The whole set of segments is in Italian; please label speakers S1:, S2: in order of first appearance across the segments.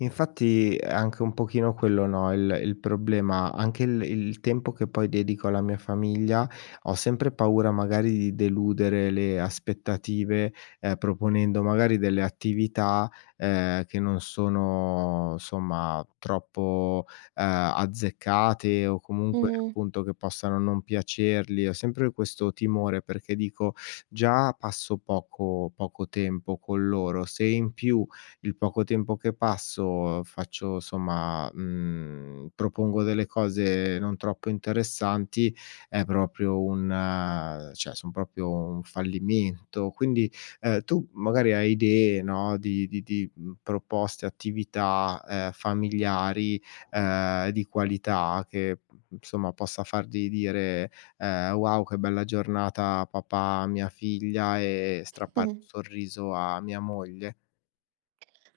S1: Infatti, è anche un pochino quello, no, il il problema. Anche il il tempo che, poi, dedico alla mia famiglia, ho sempre paura, magari, di deludere le aspettative, ehm, proponendo, magari delle attività, ehm, che non sono, insomma, troppo, ehm, azzeccate o, comunque,
S2: Mh-mh.
S1: appunto, che possano non piacerli. Ho sempre questo timore perché, dico: "Già passo poco poco tempo con loro. Se in più il poco tempo che passo, faccio somma, mhmm, propongo delle cose non troppo interessanti, è proprio un cioè, son proprio un fallimento." Quindi, ehm, tu, magari, hai idee, no, di di di, mhmm, proposte, attività, ehm, familiari, ehm, di qualità che, insomma, possa fargli dire, ehm: "Wow che bella giornata papà." A mia figlia e strappare
S2: Mh-mh.
S1: un sorriso a mia moglie?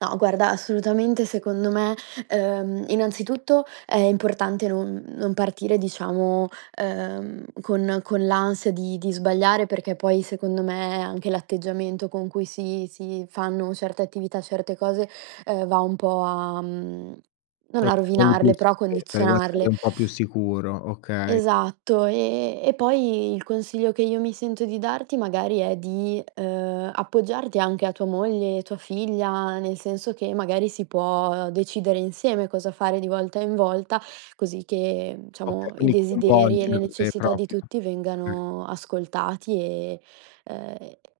S2: No, guarda, assolutamente, secondo me, ehm, innanzitutto, è importante non non partire, diciamo, ehm, con con l'ansia di di sbagliare, perché poi, secondo me, anche l'atteggiamento con cui si si fanno certe attività, certe cose, ehm, va un po' a mhmm, non a
S1: Ok quindi più
S2: rovinarle, però a
S1: sicurezza. Devo essere
S2: condizionarle.
S1: un po' più sicuro, okay.
S2: Esatto. Ehm, e poi il consiglio che io mi sento di darti, magari, è di, ehm, appoggiarti anche a tua moglie, tua figlia, nel senso che, magari, si può decidere insieme cosa fare di volta in volta, così che,
S1: Okay,
S2: diciamo, i
S1: quindi,
S2: desideri e le
S1: coinvolgerle
S2: necessità di
S1: proprio.
S2: tutti
S1: Okay.
S2: vengano ascoltati e ehm,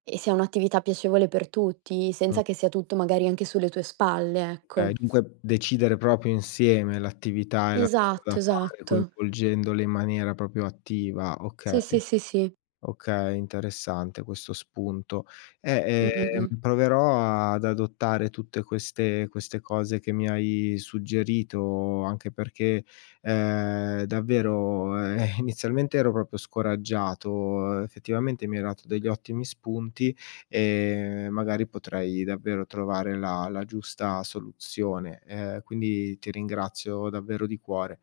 S2: e sia un'attività piacevole per tutti, senza
S1: Mh.
S2: che sia tutto, magari, anche sulle tue spalle,
S1: Okay,
S2: ecco.
S1: dunque, decidere proprio insieme l'attività e la cosa da
S2: Esatto,
S1: fare,
S2: esatto.
S1: coinvolgendole in maniera proprio attiva,
S2: Sì, sì,
S1: okay.
S2: sì, sì.
S1: Okay, interessante questo spunto. Eh,
S2: Mh-mh,
S1: ehm,
S2: mh.
S1: proverò ad adottare tutte queste queste cose che mi hai suggerito. Anche perché, ehm, davvero, e inizialmente, ero proprio scoraggiato. Effettivamente, mi hai dato degli ottimi spunti, ehm, magari, potrai davvero trovare la la giusta soluzione. Ehm, quindi, ti ringrazio davvero di cuore.